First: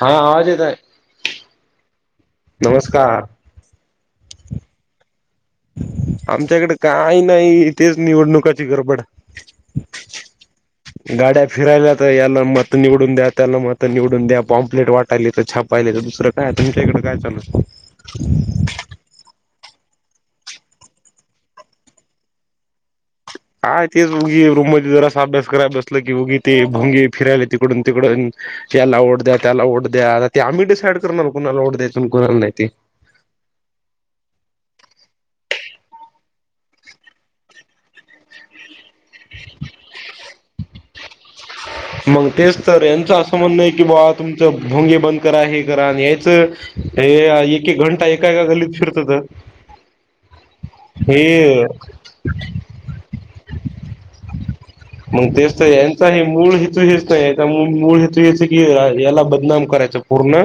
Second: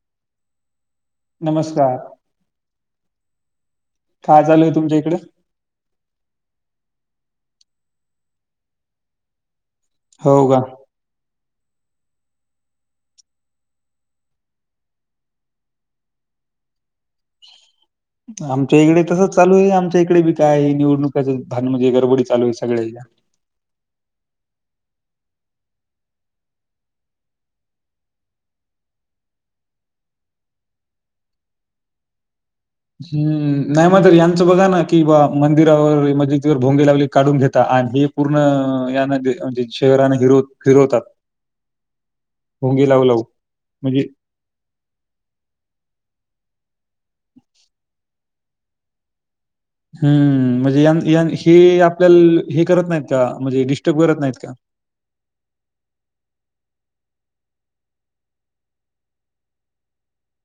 हा आवाज येतय. नमस्कार नमस्कार काय चालूय तुमच्या इकडें [inaudible] आमच्याकडे काही नाही तेेच निवडणुकाची गडबड हो का? गाड्या फिरायला तर याला मत निवडून द्या त्याला मत निवडून द्या पॉम्पलेट वाटायले तर छापाय पाहिले तर दुसरं काय? तुमच्या इकडें काय चालू आहे. आमच्या इकडे तसच चालू आहे आमच. इकडे बी काय निवडणुकचं भान म्हणजे गडबडी चालू आहे सगळ्या हा तेच उगी रूम मध्ये जरा अस अभ्यास करा बसला की उगी ते भोंगी फिरायला तिकडून तिकडून याला ओढ द्या त्याला ओढ द्याता ते आम्ही डिसाईड करणारलो कुणाला ओढ द्यायच कुला नाही ते हम्म नाही मगत यांचं बघा ना कि बा मंदिरावर मजिदखवर भोंगी लावली काढून घेता. आणि हे पूर्ण याना म्हणजे शेहराने हिरो हिरो. मग तेच तर यांचं असं म्हणणं आहे की म्हणजे बाबा तुमचं भोंगे बंद करा हे करा आणि यायचं. एक एक घंटा एका एका गल्लीत फिरत तर हम्म म्हणजे हे आपल्याला हे करत नाहीत का म्हणजे डिस्टर्ब करत नाहीत का? मग देवसा यांचा हे मू च नाही मळ हूच की याला बदनाम करायच पूर्ण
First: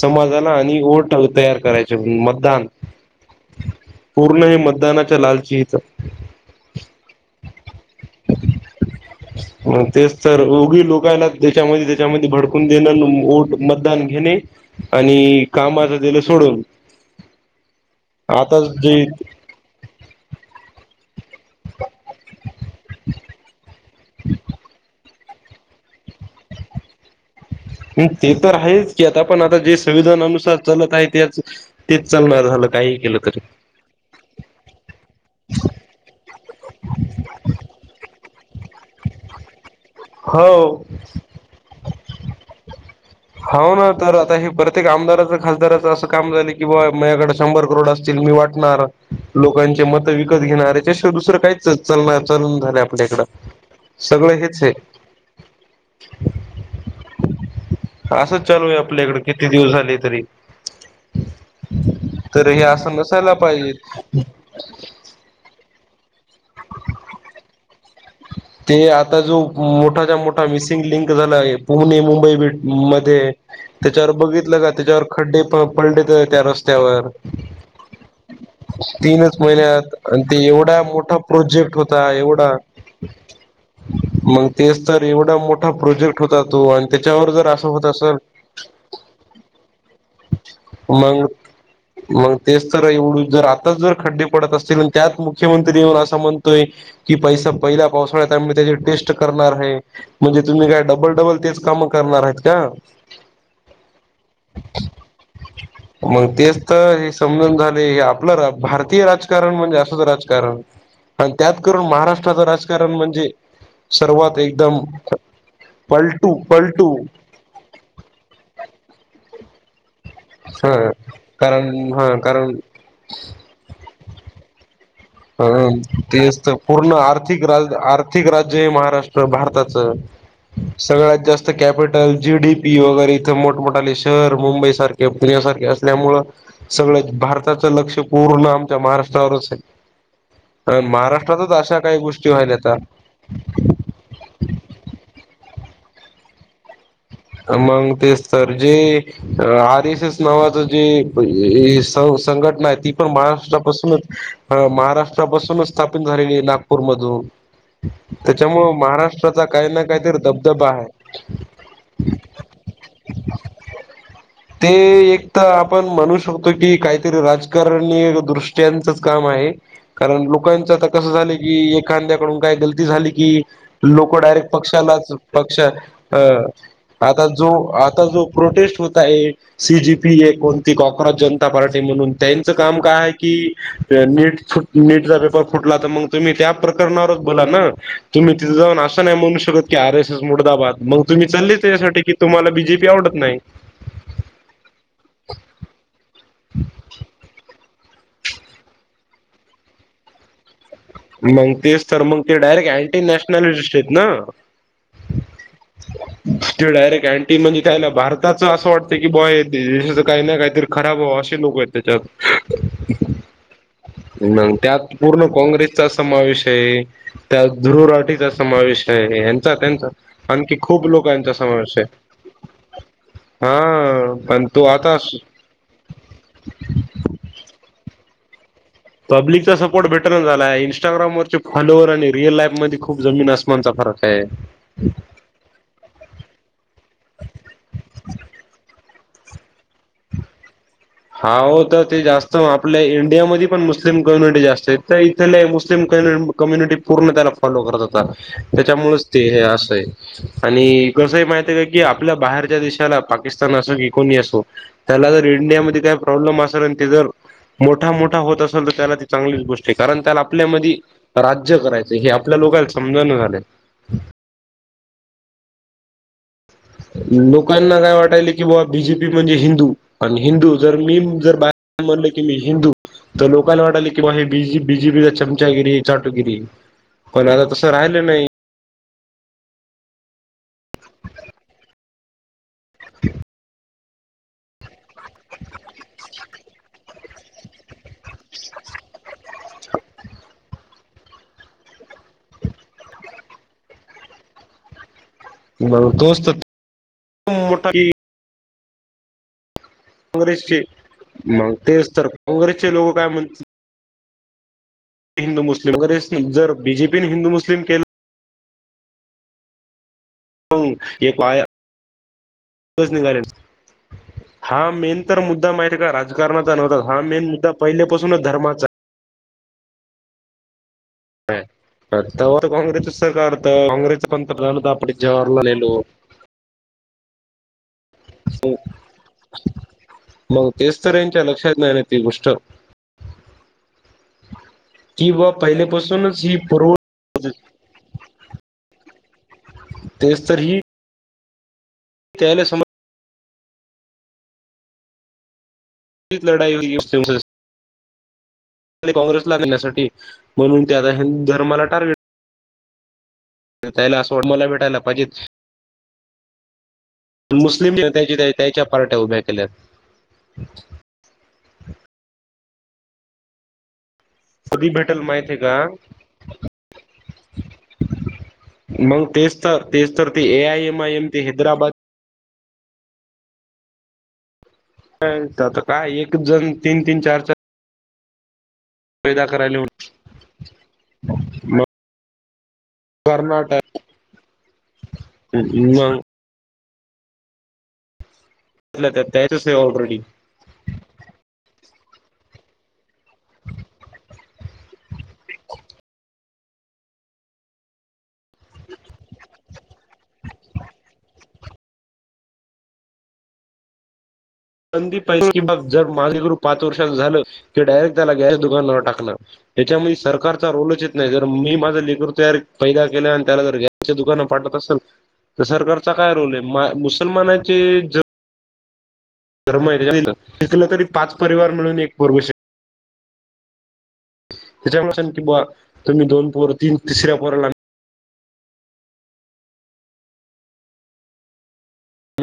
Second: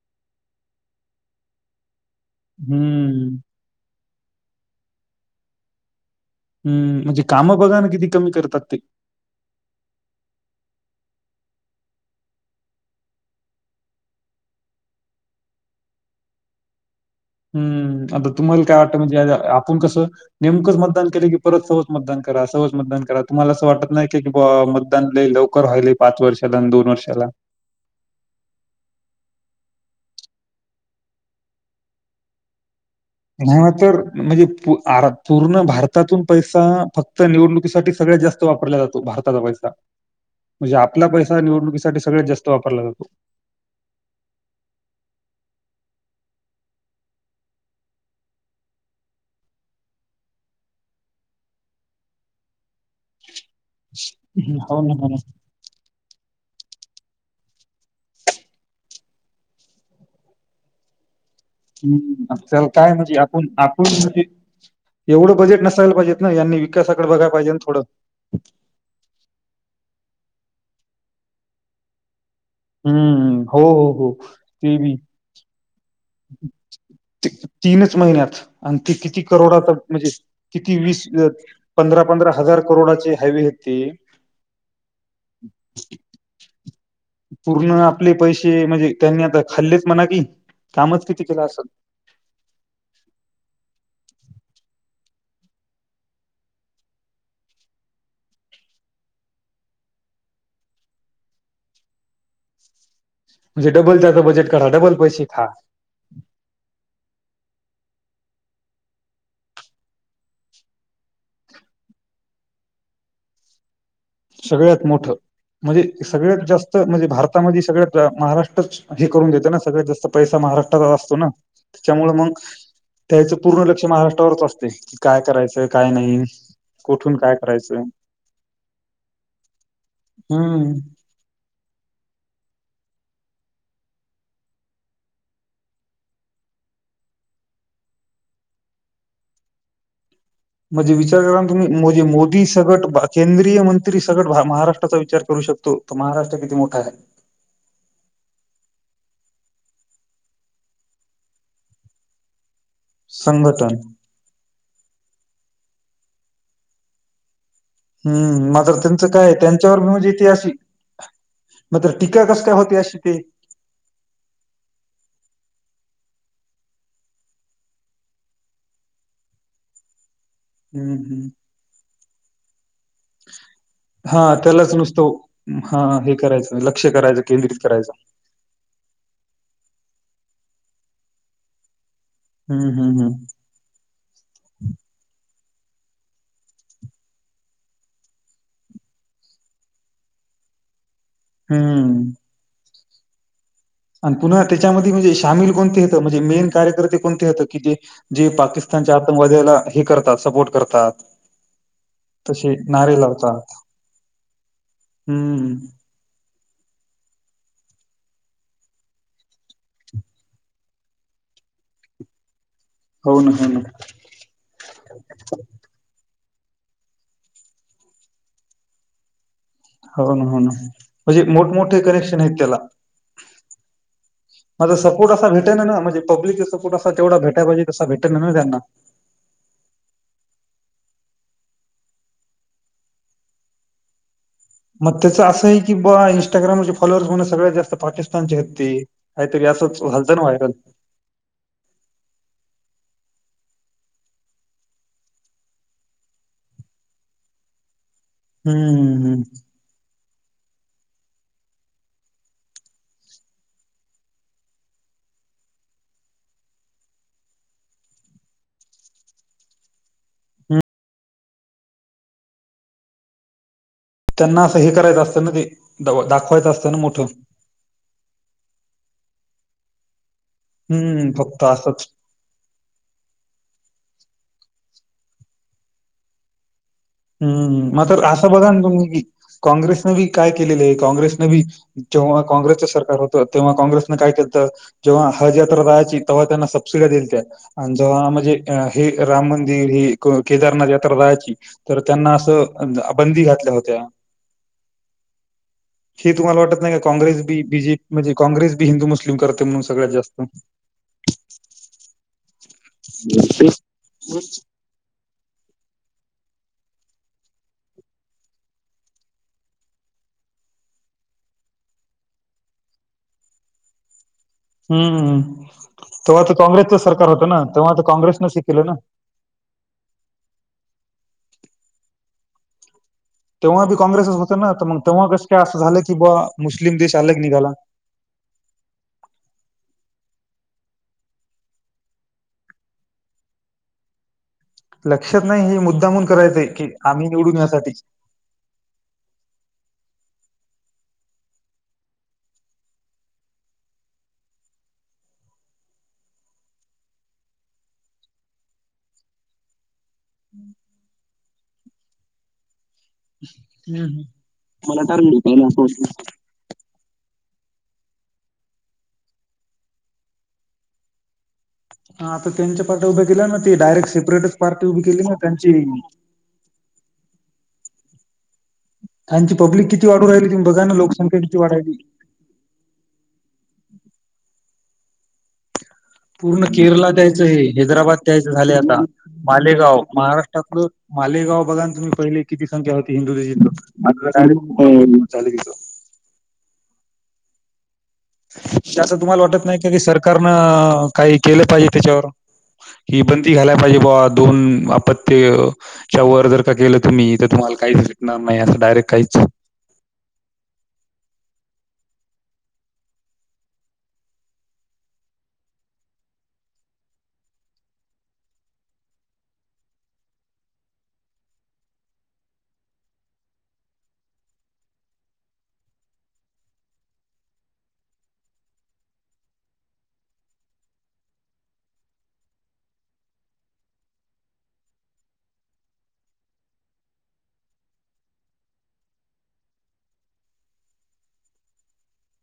समाजाला आणि ओ तयार करायच. मतदान हम्म पूर्ण हे मतदानाच्या लालची इथ. हम्म म्हणजे कामं बघा ना किती कमी करतात ते ही लोक त्या त्यामध्ये भडकून देण मतदान घे आणि काम माझं दिलं सोडून. हम्म आता तुम्हाला काय वाटतं? म्हणजे आपण कसं नेमकंच मतदान केलं की, परत सहज मतदान करा सहवज मतदान करा तुम्हाला असं वाटत नाही. कि मतदान लवकर व्हायले पाच वर्षाला आणि दोन वर्षाला [inaudible] ते तर आहेच की आता पण आता जे संविधानुसार चालत आहे तेच तेच चालणार झालं काही. केलं तरी ह तर म्हणजे आरं पूर्ण भारतातून पैसा फक्त निवडणुकीसाठी सगळ्यात जास्ती वापरला जातो भारताचा पैसा म्हणजे हो आपला पैसा निवडणुकीसाठी सगळ्यात जास्त वापरला जातो. हो ना तर आता हे प्रत्येक आमदाराचं खासदाराचं असं काम झालं की बा माझ्याकडे शंभर करोड असतील. मी वाटणार. लोकांचे मत विकत घेणारेच्याशिवाय दुसरं काहील चाल झालं आपल्याकडं. सगळं हेच आहे हो ना हो ना. असंच चालू आहे आपल्याकड किती दिवस झाले तरी हम् तर हे त्याला काय असं म्हणजे नसायला आपण पाहिजे आप म्हणजे एवढं बजेट नस. यला पाहिजेत ना विकासाकडे बघाय पाहिजे थोडं. ते आता जो मोठाच्या मोठा मिसिंग लिंक झाला आहे पुणे मुंबई भेट. मध्ये हं. हो, हो, त्याच्यावर हो. बघितलं का ते बी. त्याच्या खड्डे. पलेत त्या रस्त्यावर ते तीनच महिन्यात आणि ते किती तीनच महिले करोडाचा म्हणजे आणि ते किती एवढा वीस मोठा प्रोजेक्ट पंधरा होता पंधरा एवढा हजार करोडाचे हायवे आहेत ते मग तेच तर एवढा मोठा प्रोजेक्ट होता तो आणि त्याच्यावर जर असं पूर्ण होत आपले असेल पैसे म्हणजे त्यांनी आता खाल्लेत म्हणा कि मग मग तेच तर एवढ जर आताच जर खड्डे अस त्यात मुख्यमंत्री असं म्हणतोय की पैसा पहिला पावसाळ्या त्यामुळे त्याची टेस्ट करणार आहे म्हणजे तुम्ही काय डबलडबल तेच काम करणार आहेत का. म्हणजे डबल त्याचा बजेट करा डबल पैसे खा. मग तेच तर हे समजून झाले हे आपलं भारतीय राजकारण म्हणजे असंच राजकारण आणि त्यात करून महाराष्ट्राचं राजकारण म्हणजे सर्वात एकदम सगळ्यात मोठं म्हणजे पलटू सगळ्यांत जास्तं पलटू म्हणजे भारतामध्ये सगळ्यांत महाराष्ट्राचं हे करून देते ना सगळ्यांत जास्तं पैसा ह महाराष्ट्रातच असतो ना कारण त्याच्यामुळे ह मग कारण त्याचं पूर्ण लक्ष महाराष्ट्रावरच असते. काय करायचं हं काय नाही तेच तर पूर्ण कुठून काय आर्थिक राज करायचं आर्थिक राज्य महाराष्ट्र भारताच हम्म सगळ्यांत जास्तं कॅपिटल जीडीपी वगैरे मोठमोठाले शहर मुंबई सारखे, पुण्यासारखे असल्यामुळे सगळं भारताचं लक्ष पूर्ण पूर्ण आमच्या महाराष्ट्रावरच आहे. म्हणजे विचार महाराष्ट्र करा ना त्रातच तुम्ही अशा काही म्हणजे गोष्टी मोदी व्हायल्यात सगट आता केंद्रीय मंत्री सगट महाराष्ट्राचा विचार करू शकतो. तो महाराष्ट्र किती मोठा आहे. मगं तेच तर जे आरस एस नावाचं जे संघटना आहेत. ती पण संघटन महाराष्ट्रापासूनच महाराष्ट्रापासूनच स्थापन झालेली आहे, नागपूर मधून हम्म त्याच्यामुळ मात्र त्यांचं काय आहे? महाराष्ट्राचा काही त्यांच्यावर ना म्हणजे काहीतरी ते अशी धबधबा आहे. मात्र टीका कस काय होते अशी ते ते एक तर आपण म्हणू शकतो की काहीतरी राजकारणी दृष्ट्यांचच काम आहे. कारण लोकांचं आता हम्म कस हम्म झालयं की एखाद्याकडून काय गलती.. झाली की लोक हा डायरेक्ट त्यालाच पक्षालाच नुसतं पक्षा हा हे अ. करायचं लक्ष करायचं आता जो केंद्रित करायचं आता जो प्रोटेस्ट होता आहे सी. जी. पी.. कोणती कोक्राझ जनता पार्टी म्हणून त्यांचं हम्म काम काय हम्म आहे हम्म की नीट नीटचा पेपर.. फुटला तर मग तुम्ही त्या प्रकणावरच बोला ना तुम्ही तिथ जाऊन असं नाही म्हणू शकत की आर. एस. एस मुडदा बाद.. मग तुम्ही.. त्यांच्यासाठी हम्म की तुम्हाला बीजेपी आवडत नाही.. आणि पुन्हा त्याच्यामध्ये म्हणजे सामील कोणते होतं म्हणजे मेन कार्यकर्ते कोणते होते की जे पाकिस्तान.. म्हणजे आतंकवाद्याला सपोर्ट करतात. मग तेच तर मग ते तसे डायरेक्ट अँटी नारे लावतात नॅशनलिस्ट आहेत ना. हम्म. ते डायरेक्ट अँटी म्हणजे भारताचं असं वाटतंय की बाय देशाचं काही ना काहीतरी खराब व्हावं. असे लोक आहेत त्याच्यात हो ना हो ना. त्यात पूर्ण काँग्रेसचा सपोर्ट समावेश आहे त्या धु्रुराटीचा समावेश आहे. त्यांचा हो ना हो ना आणखी खूप म्हणजे लोकांचा समावेश मोठमोठे आहे कनेक्शन आहेत त्याला.. हा पण तो मझ आता सपोर्ट असा भेटायना, ना म्हणजे पब्लिकचा सपोर्ट असा तेवढा भेटाय पाहिजे.. तसा भेटेना ना त्यांना.. पब्लिकचा सपोर्ट भेटेना झालाय इंस्टाग्रामवररचे फॉलोवर आणि रिअल लाईफमध्ये खूप जमीन आसमानचा फरक आहे. मग त्याचं असं आहे की बा काहीतरी असंच झालतं ना व्हायरल हा हो तर ते जास्त आपले इं.. डियामध्ये पण मुस्लिम कम्युनिटी जास्त आहे त्या इथले मुस्लिम कम्य कम्यनिटी पूर्ण त्याला फॉलो करत असते.. त्याच्यामुळेच हम्म ते हे हम्म असं आहे.. आणि कसंहय माहित आहे का की आपल्या बाहेरच्या देशाला पाकिस्तान असो कि कोणी असो.. त्याला जर इंडियामध्ये काय प्रॉब्लेम असलं ते जर.. मोठा मोठा होत असलं तर त्याला ती चांगलीच गोष्ट आहे कारण त्याला आपल्यामध्ये राज्य करायचं हे आपल्या लोकला समजना झालंय. त्यांना असं हे करायचं असतं ना ते दाखवून.. लोकांना काय वाटालयं की बा बीजेपी म्हणजे हिंदू हिंदू जर मी हम्म जर फक्त असं बाहेर म्हणलं की मी हिंदू तर लोकांना वाटले की बीजीपी.. बिजीपी ची चमचागिरी चाटूगिरी.. हम्म मग तर असं बघा ना तुम्हीबी.. काँग्रेसने बी काय केलेलं आहे काँग्रेसन बी जेव्हा काँग्रेसचं सरकार होतं तेव्हा काँग्रेस मग काय केलंत जेव्हा हाज यात्रा राहायची तेव्हा तेन्ना सपसिड्या आणि जव्हा म्हणजे हे राम मंदिर ही क केदारनाथ यात्रा राहायची तर त्यांना असं अ द बंदी घातल्या होत्या. मग हे तोच तर तुम्हाला वाटत नाही का काँग्रेस बी मोठा बीजेप की म्हणजे काँग्रेस बी हिंदू मुस्लिम करते म्हणून सगळ्यात जास्त. काँग्रेसचे मग तेच तर काँग्रेसचे लोक काय म्हण मं [unintelligible] हिंदू मुस्लिम [unintelligible] जर बी जे पीने हिंद मुस्लिम केलं [unintelligible] निघालेलं. हा मेन हम्म तर मुद्दा माहित आहे का तेव्हा तर राजकारणाचा काँग्रेसचं नव्हता हा सरकार होतं मेन ना मुद्दा तेव्हा तर पहिल्यापासूनच काँग्रेसनंच हे केलं धर्माचा ना. [inaudible] तेव्हा होतं बी काँग्रेसचं काँग्रेसच होत ना पंतप्रधान तर होतं मग आपण तेव्हा कस काय जवाहरलाल असं झालं की नेहरू बा मुस्लिम देश आलग निघाला. हो. मग तेच तर हेंच्या लक्षात नाई ना ती गोष्ट. [unintelligible] की लक्षात बा नाही हे मुद्दामून पहिलेपासूनच ही करायचंय की पूर्व आम्ही निवडून यासाठी. तेच तर ही त्याले समज. तीच लढाई काँग्रेसला [unintelligible] साठी म्हणून ते आता हिंदू धर्माला टार्गेट त्याला हम्म सोड मला भेटायला पाहिजच. मुस्लिम त्याच्या पार्ट्या उभ्या केल्या. ह आता त्यांच्या पाठे उभे केले ना ते डायरेक्ट प्रोटेस्ट पार्टी कधी उभी भेटेल केली ना माहितीये त्यांची का मग त्यांची तेच तर पब्लिक किती तेच वाढू तर ते राहिली ए तुम्ही आय बघा ना एम आय एम लोकसंख्या ते किती हैदराबाद वाढायली. ह त्यात पूर्ण केरला त्यांचय हे हैदराबाद तेच झाले आता पैदा करायला मालेगाव होते. महाराष्ट्रातलं मालेगाव मग बघा तुम्ही पहिले किती संख्या होती हिंदू. कर्नाटक [unintelligible] मग की असं तुम्हाला वाटत त्याच आहे नाही का कि ऑलरेडी सरकारनं काही केलं पाहिजे तेच्यावर? हि पण ती घायला पाहिजे भावा दोन आपत्यच्या वर जर का केलं तुम्ही तर तु मला काहीच भेटणार नाही असं डायरेक्ट काहीच बंदी पाहिजे कि मग जर माझे गुरु पाच वर्षाच झालं की डायरेक्ट त्याला गॅस दुकानावर टाकणार. त्याच्यामुळे सरकारचा रोलच येत नाही जर मी माझ लेकरू तयार फैदा केला आणि त्याला जर गॅसच्या दुकानवर पाठव. त असल तर सरकारचा काय रोल आहे माय मुसलमानाचे ज शि शिकलं तरी पाच परिवार मिळून एक पुरवू शक त्याच्या तुम्ही दोन पोर तीन तिसऱ्या पोराला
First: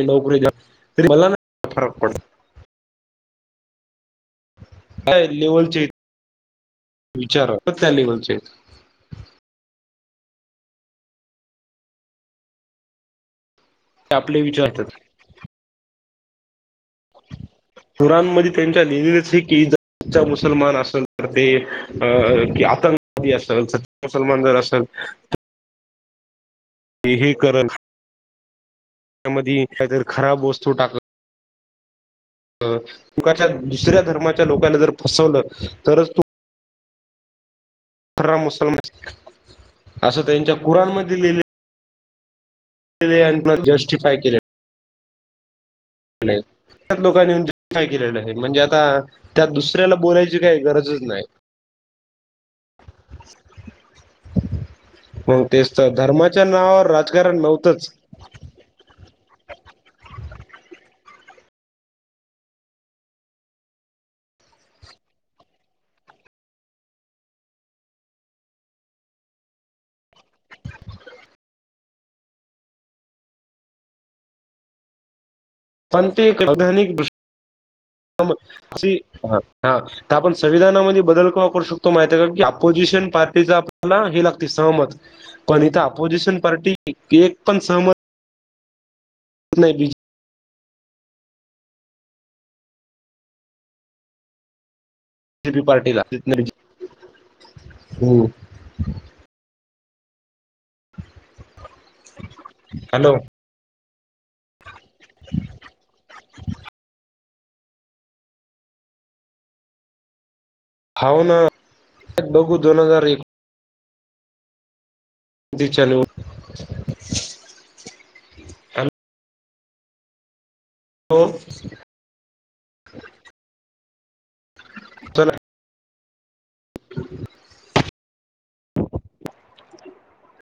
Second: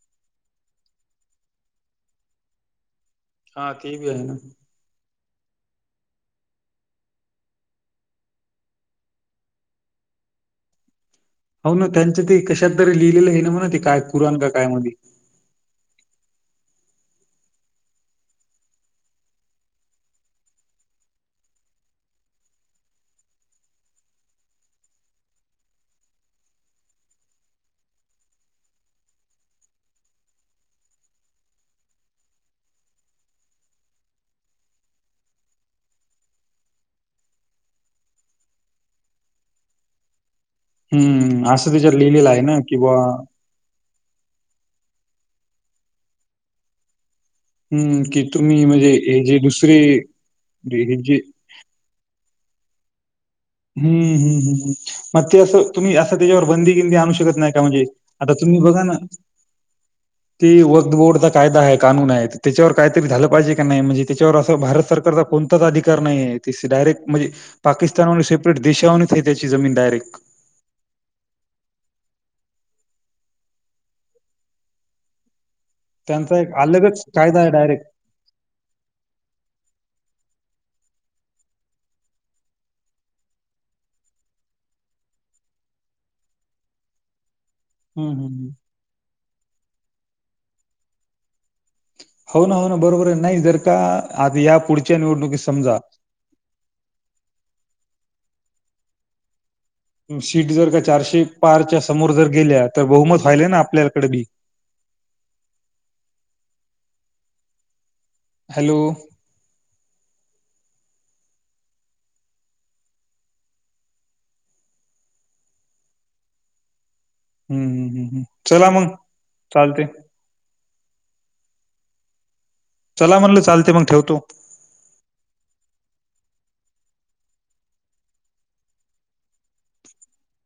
नोकरी [unintelligible] मला ना फरक पडत. हा तेबी हाय ना. काय लेवलचे विचार अ त्या लेवलचे हो ना त्यांच ते कशातार लिहिलेलं हाय ना म्हण ते काय कुराण आपले का विचार काय आहेत मध्ये. [unintelligible] कुरानमध्ये त्यांच्या लिहिलेलंच हाय की सच्चा मुसलमान असल तर ते अ कि आतंकवादी असल सच्चा मुसलमान जर असल. [unintelligible] ते हे करलं त्या मध्ये काहीतरी खराब वस्तू टाक अ तुकाच्या दुसऱ्या धर्माच्या लोकाांला जर फसवलं तरच तू खरा मुसलन असं त्यांच्या कुराणमध्ये हम्म लिहिलेले असं तिच्यात लिहिलेलं आहे ना. की बुवा जस्टिफाय केले. ह. लोकांनी जस्टीफाय हम्म केलेलं की आहे म्हणजे तुम्ही आता हे जे त्या दुसरे दुसऱ्याला बोलायची काही हे गरजच जे नाही. [unintelligible] हम् हम् हम् हम् मग ते असं तेच तर तुम्ही असं त्याच्यावर धर्माच्या बंदी नावावर बिंदी आणू शकत राजकारण नाही का म्हणजे नव्हतंच आता बघन ते वक्त बोर्डत कायदा आहे कानून आहे त्याच्यावर काहीतरी झालं पाहिजे काी नाही म्हणजे त्याच्यावर असं भारत सरकारचा कोणताच अधिकार नाहीये. डायरेक्ट म्हणजे पाकिस्तान सेपरेट देशानच त्याची जमीन डायरेक्ट. [unintelligible] त्यांचा एक अलगच कायदा आहे डायरेक्ट संविधानामध्ये बदल क करू शकतो माहिती आहे का की ऑपोजिशन पार्टीच आपल्याला हे लागते सहमत पण इथं ऑपोझिशन पार्टी एक. पण सहमत हम हम हम. नाही बीज. हो ना हो ना बरोबर आहे नाही जर का आता या पुढ पुढच्या निवडणुकीत बीजेपी समजा. पार्टीला हो सीट जर का चारशे पारच्या समोर जर गेल्या तर हॅलो बहुमत व्हायलेय ना आपल्याला कड वी हॅलो, हा व ना बघू दोन हजार एक तिच्या नोट हम्म हम्म हम्म हम् चला मंग चालते. हो, चला म्हणलं चालते मग ठेवतो? चला [unintelligible]